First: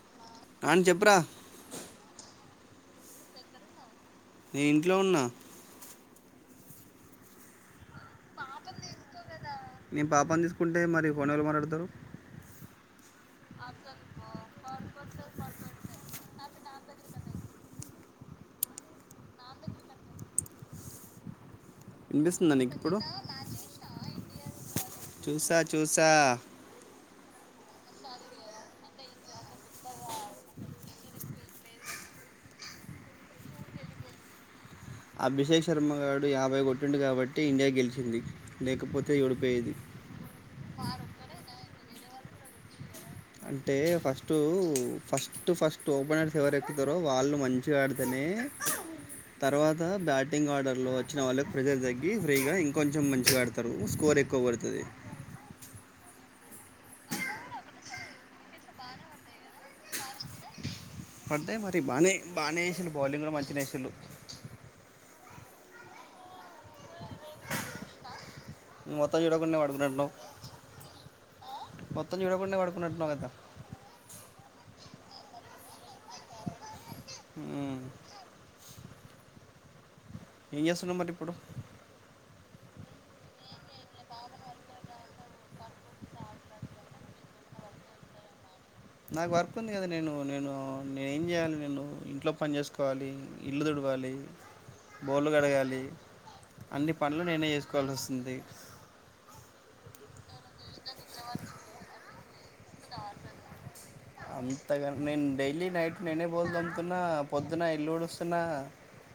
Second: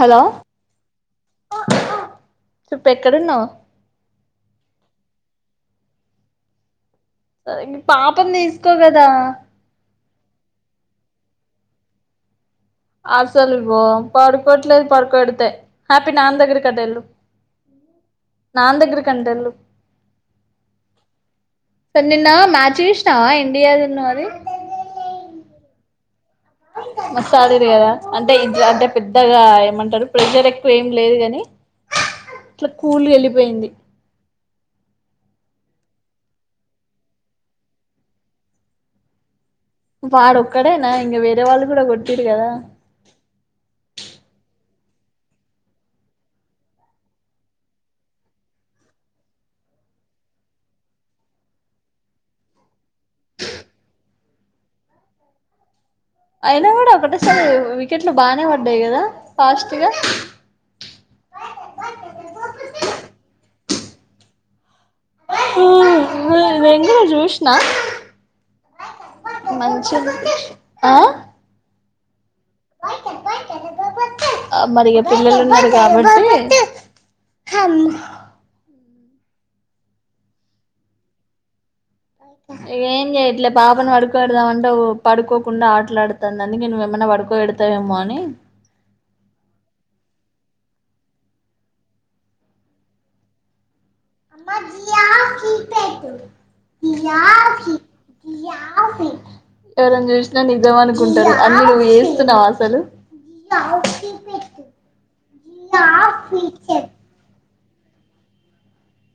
Hello Nani చెప్పురా చెప్పు ఎక్కడున్నావు నే ఇంట్లో ఉన్నా సరే పాపం తీసుకోగదా నేను పాపని తీసుకుంటే మరి ఫోన్ ఎవరు మాట్లాడతారు అసలు ఇగో పడుకోట్లేదు పడుకోబేడుతే నాన్ దగ్గరికి అంట వేళ్ళు నాన్న దగ్గరికి అంట వెళ్ళు స నిన్న వినిపిస్తుందా నీకు మ్యాచ్ ఇప్పుడు చూసినవ ఇండియాదివును అది చూసా చూసా మస్తు ఆడిండ్రు కదా అంటే ఇట్ల అంటే పెద్దగా ఏమంటారు ప్రెషర్ ఎక్కువ ఏం లేదు కాని ఇట్లా కూల్గా వెళ్ళిపోయింది అభిషేక్ శర్మ గాడు యాభై కొట్టిండు కాబట్టి ఇండియా గెలిచింది లేకపోతే ఏడు వాడు ఒక్కడేనా ఇంక వేరే వాళ్ళు కూడా కొట్టిండ్రు కదా అంటే ఫస్ట్ ఫస్ట్ ఫస్ట్ ఓపెనర్స్ ఎవరు ఎక్కుతారో వాళ్ళు మంచిగా ఆడితేనే ఏ తర్వాత బ్యాటింగ్ ఆర్డర్ లో వచ్చిన వాళ్ళు ప్రెజర్ తగ్గి ఫ్రీగా ఇంకొంచెం మంచిగా ఆడతారు స్కోర్ ఎక్కువబడతది అయినా కూడా ఒకటే సారి వికెట్లు బానే పడ్డాయి కదా ఫాస్టుగా పడితే మరి బానే బానే ఏషిండు బౌలింగ్ గుడ మంచి నేసిల్లు నేంగిన జూష్ణ మొత్తం చూడకుండా పడుకున్నట్టున్నావు మంచిది ఆ మొత్తం జూడకుండా పడుకున్నట్టున్నావు గదా పిల్లలున్నారు కాబట్టి హ్మ్. ఏం చేస్తున్నా మరి ఇప్పుడు ఏం చెయట్లే పాపను పడుకో పెడదామంటే పడుకోకుండా ఆట్లాడుతాందని నేను ఎమన్నా పడుకో పెడతాదేమో అని నాకు వర్క్ ఉంది గదా నేను నేను నేను ఏం చేయ్యాలి నేను ఇంట్లో పని చేసుకోవాలి ఇల్లు తుడు మప అన్ని పనులు నేనే చేసుకోవాల్ వస్తుంది ఎవరని జూషినా నిజం అనుకుంటారు అన్ని నువ్వు చేస్తున్నావ అసలు అంతగాని నేను డైలీ నైట్ నేనే బోలు తోమ్ముతున్నా పొద్దున ఇల్లూడుస్తున్నా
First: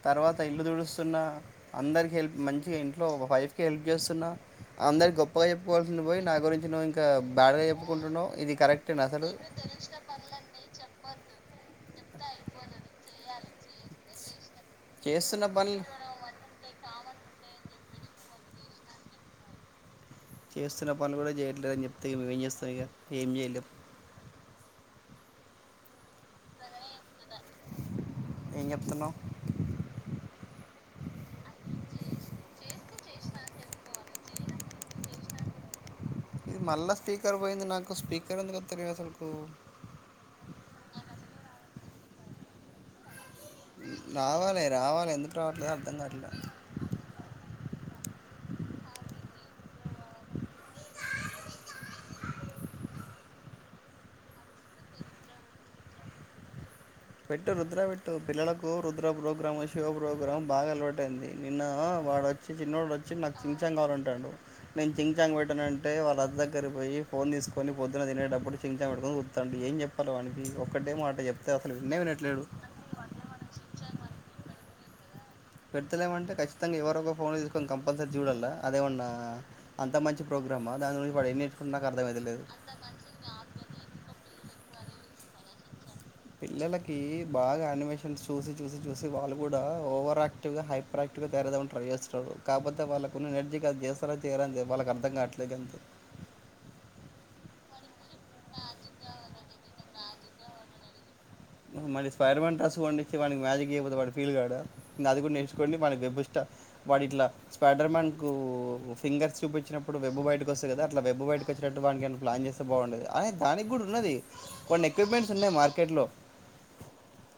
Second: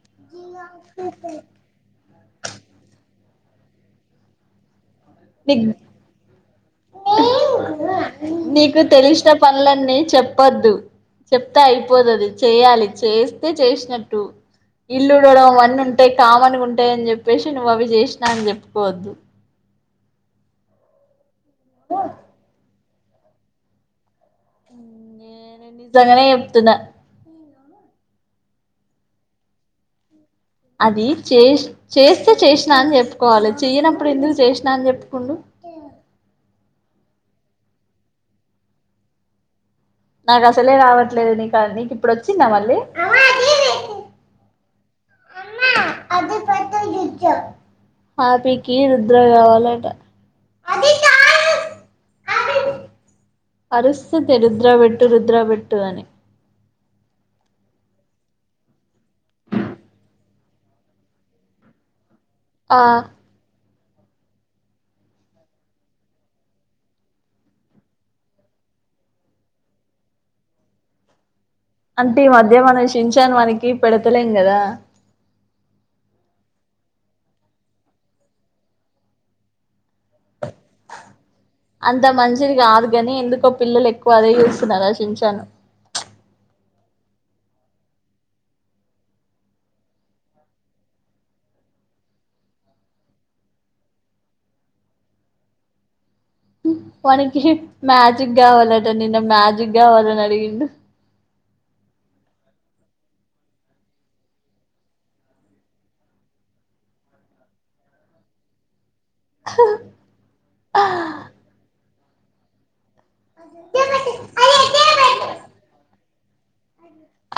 తర్వాత ఇల్లు తుడుస్తున్న అందరికి హెల్ప్ మంచిగా ఇంట్లో వైఫ్కి హెల్ప్ చేస్తున్న అందరి గొప్పగా నీకు చెప్పుకోవాల్సింది పొయి నా గురించి నువ్వు ఇంకా బ్యాడగా చెప్పుకుంటున్నావు ఇది నీకు కరెక్టే నా అసలు తెలిసిన పనులన్నీ చెప్పొద్దు చెప్తే అయిపోదది చెయ్యాలి చేస్తే చేషినట్టు ఇల్లు ఊడ్వడం చేస్తున్న పనులు అవన్నుంటాయ్ కామన్ గుంటాయ్ అని చెప్ప్ పేషి నువ్వవి చేషినా అని చెప్పుకోవద్దు చేస్తున్న పనులు గుడా చేయట్లేదని చెప్తే నువ్వేం చేస్తాం ఇగ ఏం చేయలేవు నేను నిజంగానే చెప్తున్న ఏం చెప్తున్నావు అది చేష్ చేస్తే చేషినా అని చెప్పుకోవాలే చెయ్యనప్పుడు ఎందుకు చేషినా అని చెప్పుకుండు ఇది మళ్ళా స్పీకర్ పోయింది నాకు స్పీకర్ ఎందుక తె అసలుకు నాకసలే రావట్లేదు నీకా నీకు ఇప్పుడు వచ్చిందా మళ్ళీ రావాలే రావాలి ఎందుకు రావట్లేదు అ అర్థం కావట్లేదు అదిపత్ర హాపీకి రుద్ర కావాలట అరుస్తుంది రుద్రాబెట్టు రుద్రాబెట్టు అని పెట్టు రుద్ర పెట్టు పిల్లలకు రుద్ర ప్రోగ్రాం శివ ప్రోగ్రామ్ బాగా అలవాటైంది నిన్న వాడ చి ఆ చిన్నోడొచ్చి నాకు కావాలంటాడు నేను చింగ్చాంగ్ పెట్టనంటే వాళ్ళద్ద దగ్గర పొయ్యి ఫోన్ తీసుకొని పొద్దున తినేటప్పుడు చించాంగ్ పెట్టుకని వురుకుతాండు ఏం చెప్పాలె వానికి ఒక్కటే మాట చెప్తే అసలు విన్నే అంటే ఈ వినట్లేడు మధ్య మనం షించాను వానికి పెడతలేం కదా పెడతలేమంటే ఖచ్చితంగా ఎవరదో ఫోన్ తీసుకొని కంపల్సరీ జూడాల్ల అదేమన్నా అంత ప్రోగ్రామా దాని గురించి వాడు ఏం నేర్చుకుంటడు నాకు అంత అర్థమైతలేదు మంచిది గాదు గని ఎందుకో పిల్లలెక్కువ అది మెరాశించాను పిల్లలకి బాగా ఆనిమేషన్స్ చూసి చూసి చూసి వాళ్ళు గుడా ఓవర్ ఆక్టివ్గా హైపర్ యాక్టివ్ గా తయారవ్ ట్రై చేస్తరోలు కాకపోతే వాళ్ళ కున్న ఎనర్జీ కది చేస్తారో చేయరో అంతే వాళ్ళకి అర్థం కావట్లే అంతే అ వానికి మ్యాజిక్ కావాలట నిన్న మ్యాజిక్ గావాలని అడిగిండు మళీ స్పైడర్ మాన్ ట్రస్ కొనిచ్చి వానికి మ్యాజిక్ జైపోతే వాడు ఫీల్ కాడ ఇంగ అది కూడా నేర్చుకోండి వానికి వెబ్ ష్ట వాడిట్లా స్పాడర్ మ్యాన్ కు ఫింగర్స్ చూప్చినప్పుడు వెబ్ బయట కస్తుది కద అట్ల వెబ్ బయటకొచ్చెటట్టు వానికేన ప్లాన్ చేస్తే బావుండుగ దానికి గూడున్నది కొన్ని ఎక్విప్మెంట్స్ ఉన్నాయి మార్కెట్లో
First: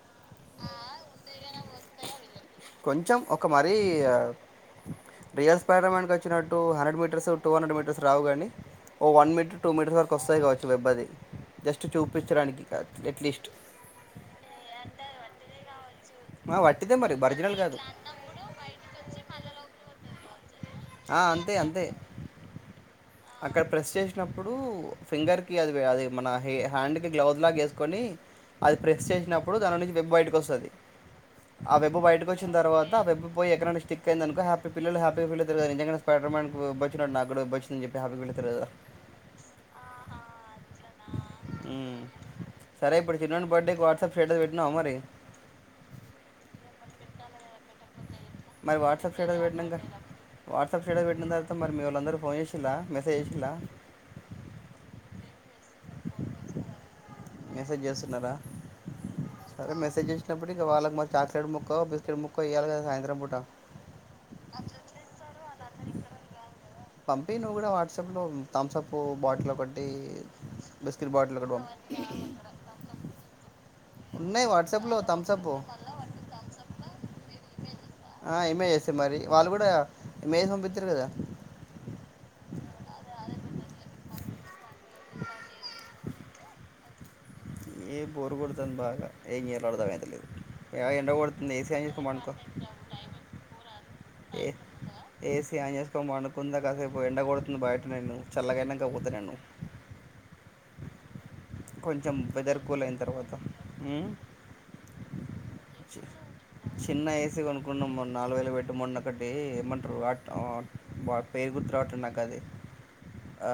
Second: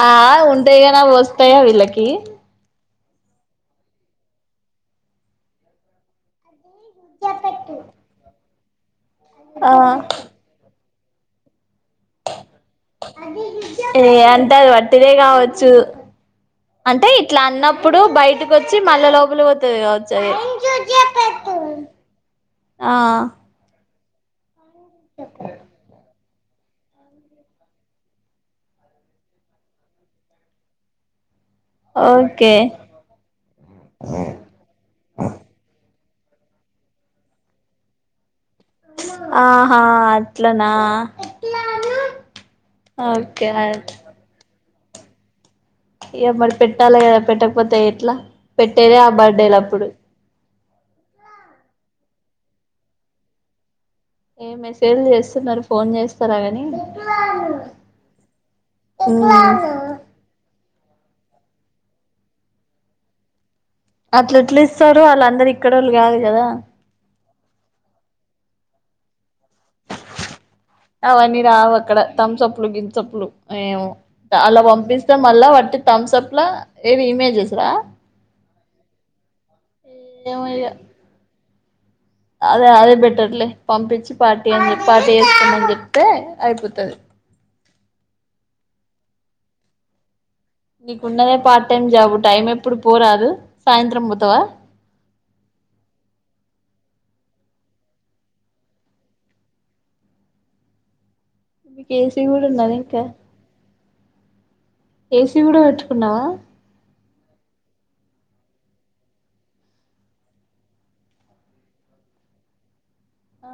ఆ ఉంటే గన వస్తాయా వీళ్ళకి కొంచెం ఒక మరీ రియల్ స్పైడర్ మాన్ కి వచ్చిన two hundred metres two hundred metres రావు గానీ ఓ వన్ మీటర్ టూ ఆ మీటర్స్ వరకు వస్తాయి కావచ్చు వెబ్బది అట్లీస్ట్ ఏ అంటే అది వట్టిదే కావచ్చు ఆ వట్టిదే అంటే మరి ఇట్లా ఒరిజినల్ కాదు అన్నప్పుడు బయటకొచ్చి మళ్ళా లోపలి పోతది కావచ్చది ఆ అంతే అంతే ఆ అక్కడ ప్రెస్ చేసినప్పుడు ఫింగర్ కి అది అది మన హ్యాండ్ కి గ్లౌస్ లాగ వేసుకొని అది ప్రెస్ చేసినప్పుడు దాన్లో నుంచి వెబ్ బయటకు వస్తాది ఆ వెబ్ బయటికొచ్చిన ఓకే తర్వాత వెబ్ పోయి ఎక్కడనా స్టిక్ అయిందనుకో హ్యాపీ పిల్లలు హ్యాపీ పిల్లలు స్పైడర్ మ్యాన్ కు ఉబ్బోచినట్టు నాక్కూడా ఉబ్బొచ్చిందని చెప్పి హ్యాపీగా ఫీల్ అవుతారు కదా ఆహా అట్లనా మ్మ్ సరే ఇబ్బుడు ఓకే చిన్నోని బర్డే వట్సప్ స్టేటస్ బెట్నావా మరి ఇగ మరి పెట్టాలి కదా పెట్టకపోతె ఎట్లా మరి పెట్టేదే ఆ వాట్సాప్ స్టేటస్ బర్త్డేలు పెట్టినంక అప్పుడు వాట్సాప్ స్టేటస్ పెట్టిన తర్వాత మిళ్ళందరూ ఫోన్ చేసిల మెసజ్ చేసిలా ఏ మెసేజ్లు చేస్తున్నారు ఫోన్ చేస్తారా గాని మెసేజ్ చేస్తున్నారా సరే మెసేజ్ చేసినప్పుడు ఇక వాళ్ళ చాక్లేట్ ముక్కో బిస్కెట్ ముక్కో ఇయల గదా సాయంత్రం పూటా అట్లేలిస్తారు వాళ్ళ అందరు ఇక్కడ వాళ్ళు కాదు కదా పంపి నువ్వు కూడా వాట్సాప్ లో థమ్సప్ బాటిల్ ఒకటి బిస్కెట్ బాటిల్ అవన్నీ ఒకటి రావు పంపి అక్కడ తంసప్లు గింసప్లు ఏమో అ ఉన్నాయి లా వాట్సాప్లో పంపిస్తే మళ్ళా థమ్సప్ వాట్టి థమ్స్ అప్ లో ఏవి ఇమేజెస్ రా ఆ ఇమేజెసే మరి వాళ్ళు కూడా ఏమో ఇమేజెసే ఇగ పంపించారు కదా అదే అదే బెటర్లే పంపించి పార్టీ అని పార్టీ చేస్తామని చెప్తే అయిపోతది ఏ బోరు కొడతాంది బాగా ఎంజేయాలో అర్థమైతలేదు ఎండ నీకున్నదే కొడుతుంది పార్ట్ ఏసీ టైం ఆన్ చేసుకో జాబ పండుకో టైం ఎప్పుడు పోరాదు సాయంత్రం పోతావా ఏసి ఆన్ చేసుకోని పనుకుంట కాసేపు ఎండ కొడ బయట నేను చల్లగైనంక పోతా నేను మీకు కొంచెం ఏసీ కూడా వెదర్ ఉన్నది కూల్ అయిన ఇంకా తర్వాత మ్మ్ ఏసీ కూడా వెట్టుకున్నా చిన్న ఏసీ కొనుకున్నాం మొన్న నాలుగు వేలు పెట్ట మొన్న ఒకటి ఏమంటారు పేరు గుర్తు రావటం నాకు అది ఆ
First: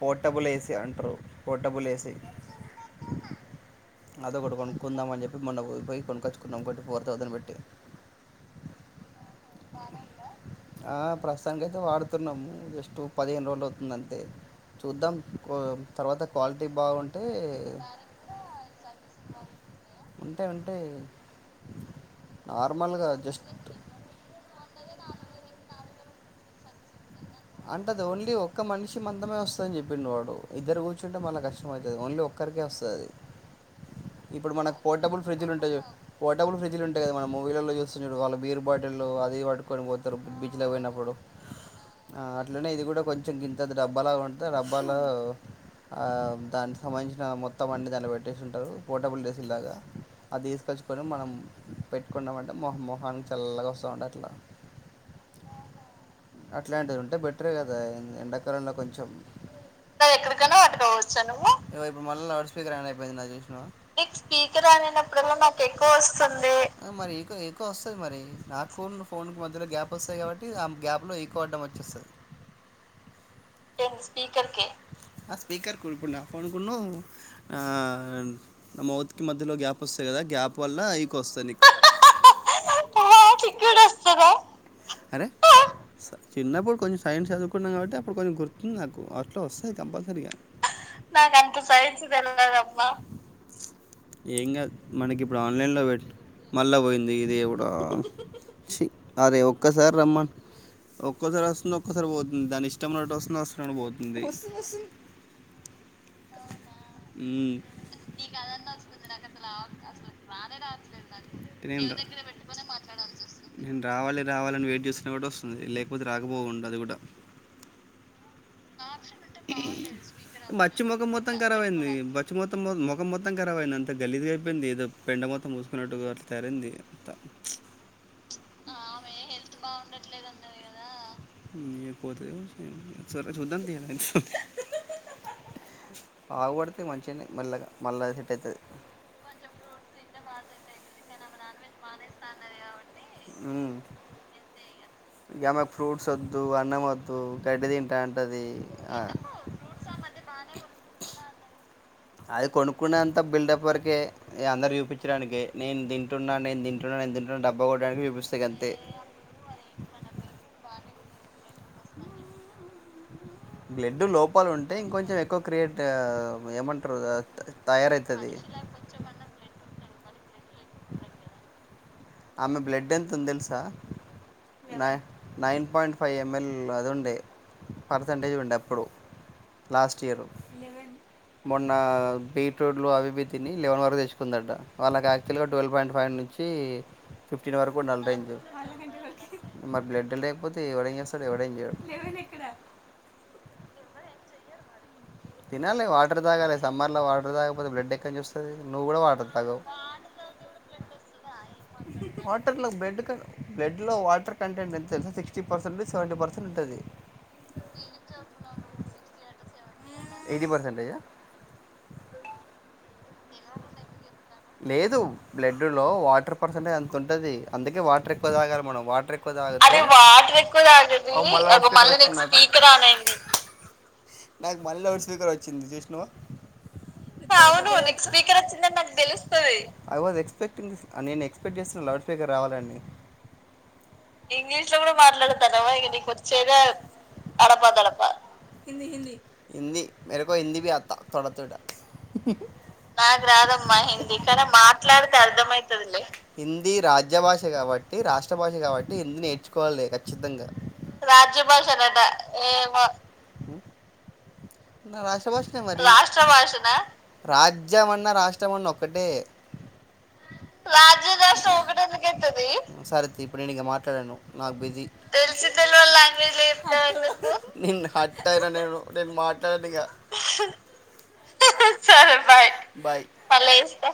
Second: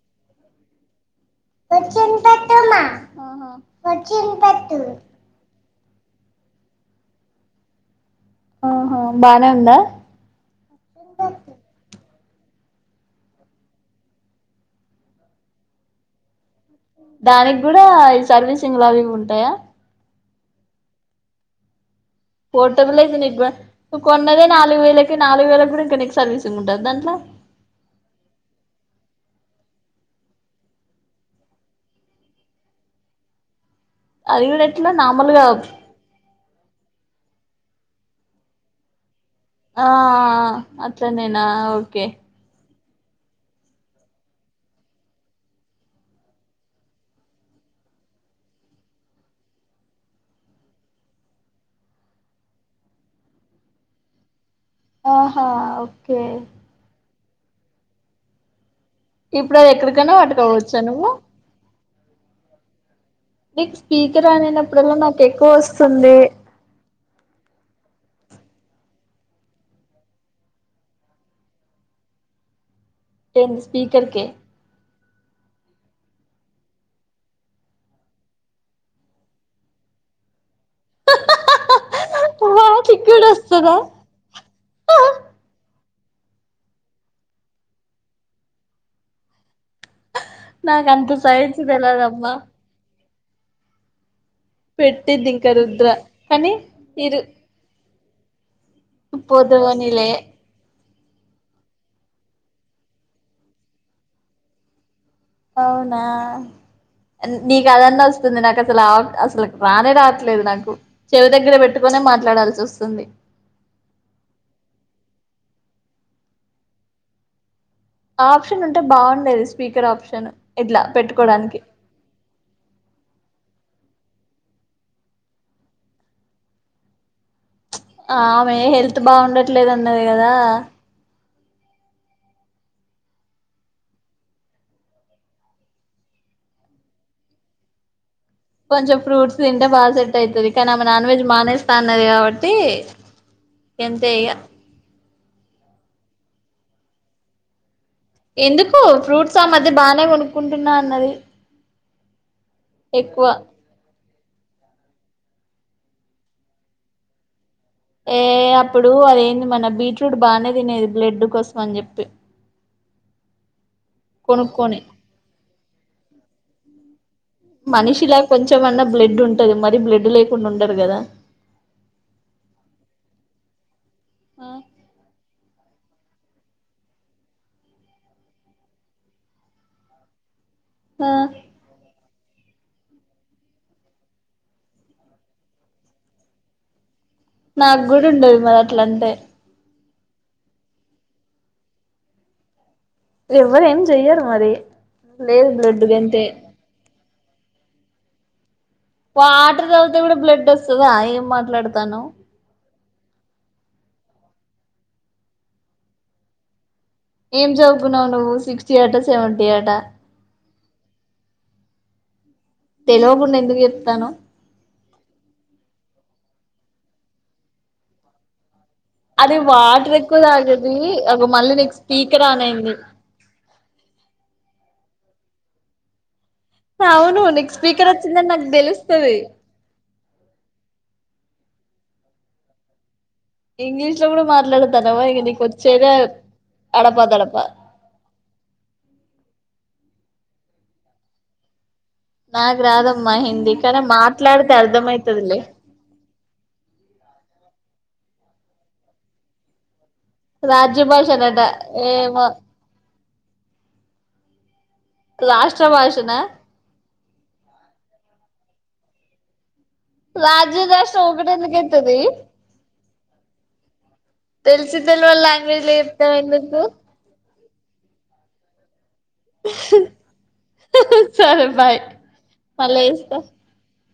పోర్టబుల్ ఏసీ అంటారు పోర్టబుల్ ఏసీ ఆహా అదొకటి కొనుక్కుందాం అని చెప్పి మొన్న పోయి కొంకుచాకున్నాం ఫోర్ థౌసండ్ పెట్టి ఆహా బానే ఉందా ఆ ప్రస్తుతానికైతే తున్నాము జస్ట్ పదిహేను రోజులు అవుతుందంటే చూద్దాం తర్వాత క్వాలిటీ బాగుంటే దానికి కూడా ఈ సర్వీసింగ్ లావివి ఉంటాయా ఉంటాయి ఉంటాయ్ పోర్టబులయితే నువ్ కొన్నదే నాలుగు వేలు వీలకి నాలుగు వేలకు కూడా నిక్ సర్వీసింగ్ ఉంటద దాంట్లో అంటే అది ఓన్లీ ఒక్క మనిషి మందమే వస్తుందని చెప్పిండు వాడు ఇద్దరు కూర్చుంటే మన కష్టంమవుతుంది ఓన్లీ ఒక్క ఒక్కరికే వస్తుందది అది ఇప్పుడు కూడా మన ఎట్లా పోర్టబుల్ నార్మల్గా ఫ్రిడ్జ్లు ఉంటాయి పోర్టబుల్ ఫ్రిడ్జ్లు ఉంటాయి కదా మనం మూవీలలో చూస్తాం చూడు వాళ్ళ బీర్ బాటిల్లు అది పట్టుకొని ఆ ఆ పోతారు ఆ అట్లనేనా ఓకే ట్లనే ఇది కూడా కొంచెం గింతది డబ్బాలా ఉంటది డబ్బాలో ఆ దానికి సంబంధించిన మొత్తం అన్ని దాన్ని పెట్టేసి ఉంటారు పోర్టబుల్ ఏసీల్లగా అది తీసుకొచ్చుకొని మనం పెట్టుకుంటమంటే మొహం మొహానికి చల్లగా వస్తాదుంటదట్ల అట్లా ఆహా ఓకే ఇట్లాంటిది ఉంటే బెటరే కదా ఎండాకాలంలో కొంచెం ఇప్పుడు అది ఎక్కడికైనా పట్టుకోవచ్చా పట్టుక పోవచ్చా నువ్వు మళ్ళీ లౌడ్ స్పీకర్ అన్ అయిప్ నీకు నిక్ స్పీకర్ ఆన్ అయినప్పుడల్లా అయిన నాకు ప్రతి ఎక్కువ సారి ఏకో వస్తుంది నాకు వస్తుంది మరి ఇకో ఎకో వస్తుంది మరి నా ఫోన్ ఫోన్కి మధ్యలో గ్యాప్ వస్తాయి కాబట్టి ఆ గ్యాప్లో ఎకో అడ్డం వచ్చేస్తుంది ఏంద స్పీకర్ కె ఆ స్పీకర్ కొనుక్కన్న కొనుకున్నో ఆ నా మౌత్ కి మధ్యలో గ్యాప్ వస్తది కదా గ్యాప్ పొల్ల అవికొస్తా నీకు వాటికి కూడా వస్తదా ఆటిగ్గుడ వస్తర స చిన్నప్పుడు కొంచెం సైన్స్ చదువుకున్నాం కాబట్టి అప్పుడు కొంచెం గుర్తుంది నాకు అట్లా వస్ స్తాయ్ కంపల్సరిగా నాకు అంతా సైన్స్ తెల్వదమ్మా ఏం కాద్ మనకి పెట్టింది ఇప్పుడు ఇంకా ఆన్లైన్ లో రుద్ర వెట్ కానీ మళ్ళా పోయింది ఇరు ఇది దేవుడా ఛీ అరే ఒక్కసారి పోదువునీలే రమ్మను ఒక్కోసారి వస్తుంది ఒక్కోసారి పోతుంది దాని ఇష్టమున్నట్టు వస్తుంది అవసరమైనపుడు పోతుంది అవునా ఉమ్, నీకు అదన్నా వస్తుంది నాకు అసలు అసలు రానే రావట్లేదు నాకు చెవి దగ్గర నేను పెట్టుకొని నేను రావాలె రావాలని వెయిట్ జేసినప్పుడు వస్ స్తుంది లేకపోతే రాకపోవుండు అది గుడా అ ఆప్షన్ ఉంటే బాగుండేది స్పీకర్ ఆప్షన్ ఇట్లా బచ్చి ముఖం మొత్తం పెట్టుకోడానికి ఖరాబ్ అయింది బచ్చి మొత్తం మొ- ముఖం మొత్తం కరాబ్ అయింది అంత గలీజ్ గా అయిపోయింది ఏదో పెండ మొత్తం బూసుకున్నట్టుగా తయరైంది అంతా ఆమె హెల్త్ బాగుండట్లేదు అన్నది గదా [unintelligible] ఆవంబపడితే మంచినే మెల్లగ మళ్ళా కొంచెం ఫ్రూట్స్ తింటే బాగా సెట్ అయితది కానీ ఆమె నాన్ వెజ్ మానేస్తా అన్నది కాబట్టి ఎంతె ఇగ గమే ఫ్రూట్సొద్దు అన్న మొద్దు గడ్డి దిన్ ఎందుకు ఫ్రూట్స్ ఆ మధ్య బానే కొనుక్కుంటున్నా అన్నది అది కొనుక్కునె అంతా ఎక్కువ బిల్డప్ వరకే ఏ అందరికి జుపిచ్చడానికె నేన్ దింటున్నా నేన్ దింటున్నా నేన్ దింటున్నా డబ్ ఏ అప్పుడు అదేంది మన బీట్రూట్ బానే దినేది బ్లెడ్ కోసం అని జెప్పి బ్లెడ్డు లోపలుంటే కొనుక్కొని ఇంకొంచెం ఎక్కువ క్రియేట్ ఏమంట్రు మనిషిలా కొంచమన్నా బ్లెడ్డు ఉంటది మరీ బ్లెడ్డు లేకుండా ఉండరు గదా ఆమె బ్లెడ్ ఎంతుంది తెలుసా నై నైన్ పాయింట్ ఫైవ్ ఎంఎల్ అది ఉండే పర్సంటేజ్ ఉండా అప్పుడు లాస్ట్ ఇయరు ఆ మొన్నా బీ ర్టూట్ లు అవి ఇవి తిని లెవెన్ వరకు తెచ్చుకుందట వాళ్ళకి యాక్చుల్గా టువల్వ్ పాయింట్ ఫైవ్ నుంచి ఫిఫ్టీన్ వరకు నాగ్గుడ ఉండాలి రేంజ్ ఉండదు మరి అట్లంటే మరి బ్లడ్ లేకపోతే ఎవడేంజేస్తాడు ఎవడేం చేయడు ఎవ్వరేం జెయ్యారు మరి లేదు బ్లడ్ తినాలి వాటర్ గంతే దాగాలె సమ్మర్ లో వాటర్ తాగపోతే బ్లడ్ ఎక్కన్నుంచి వస్తది వాటర్ దాగితే గుడా బ్లడ్డొస్తద ఏం మా వాటర్ లో బ్లెడ్ బ్లడ్ లో వాటర్ కంటెంట్ ఎంత తెలుస సిక్స్టీ పర్సెంట్ సెవెంటీ పర్సెంట్ ఉంటాది ఏం జదువుకున్నావ్ నువ్వు సిక్స్టీ అట సెవెంటీ అట ఇది పర్సెంటేజా తెల్వకుండా ఎందుకు జెప్తాను లేదు బ్లడ్డు లో వాటర్ పర్సంటేజ్ అంత ఉంటది అందుకే వాటర్ ఎక్కువ తాగాలి మనం వాటర్ ఎక్కువ తాగు [unintelligible] అరే వాటర్ ఎక్కువ తాగేది అగొ మళ్ళీ నీకు స్పీకర్ ఆన్ అయింది నాకు మళ్ళీ లౌడ్ స్పీకరొచ్చింది చూష్ణావ అవును అవును స్పీకర్ నీకు వచ్చిందని స్పీకరొచ్చిందని నాకు తెలుస్తది దెలుస్తది ఐ వాస్ ఎక్స్పెక్టింగ్ నేను ఎక్స్పెక్ట్ చేస్తున్న లౌడ్ స్పీకర్ రావాలని ఇంగ్లీష్ లో కూడా ఇంగ్లీష్ లో గుడా మాట్లాడతానవా ఇగ నీకు మాట్లాడతన్నవా ఇంగ వచ్చేదే నీకొచ్చేదే అడపదడప అడపా దడపా హిందీ మేరకో హిందీ బే ఆత తొడ తొడ నాక్ రా నాకు రాదమ్మా హిందీ కానీ మాట్లాడితే అర్థమైతదిలే అర్థమవుతుదిలే హిందీ రాజ్య భాష కాబట్టి అది రాష్ట్ర భాష కాట్టి ఇందు నేర్చుకోవాలిదు రాజ్య భాషనట రాజ్యభాష రాద ఏమో ఏ రాష్ట్రభాష రాష్ట్ర మరి భాషనా రాష్ట్రభాష రాజ్య మన్నా రాష్ట కష్టంన్న ఒక్కటే రాజ్య రాష్ట్రం రాజ్యము ఒకటి రాష్ట్రము ఒకటే అయితది ఎందుకు అవుతిందే సరి ఇప్పుడు నేను ఇ మాట్లాడాను నాకు తెలిసి బిజీ తెల్వని తెల్స లాంగ్వేజ్ లో చెప్తావు లాంగ్వేజ్ లో ఎందుకు చెపుతాయిందే నా నేను మాట్లాడది ఇకా సరే బాయ్ సరే బాయ్ మళ్ళ బాయ్ చేస్తా మల్ల చేస్తా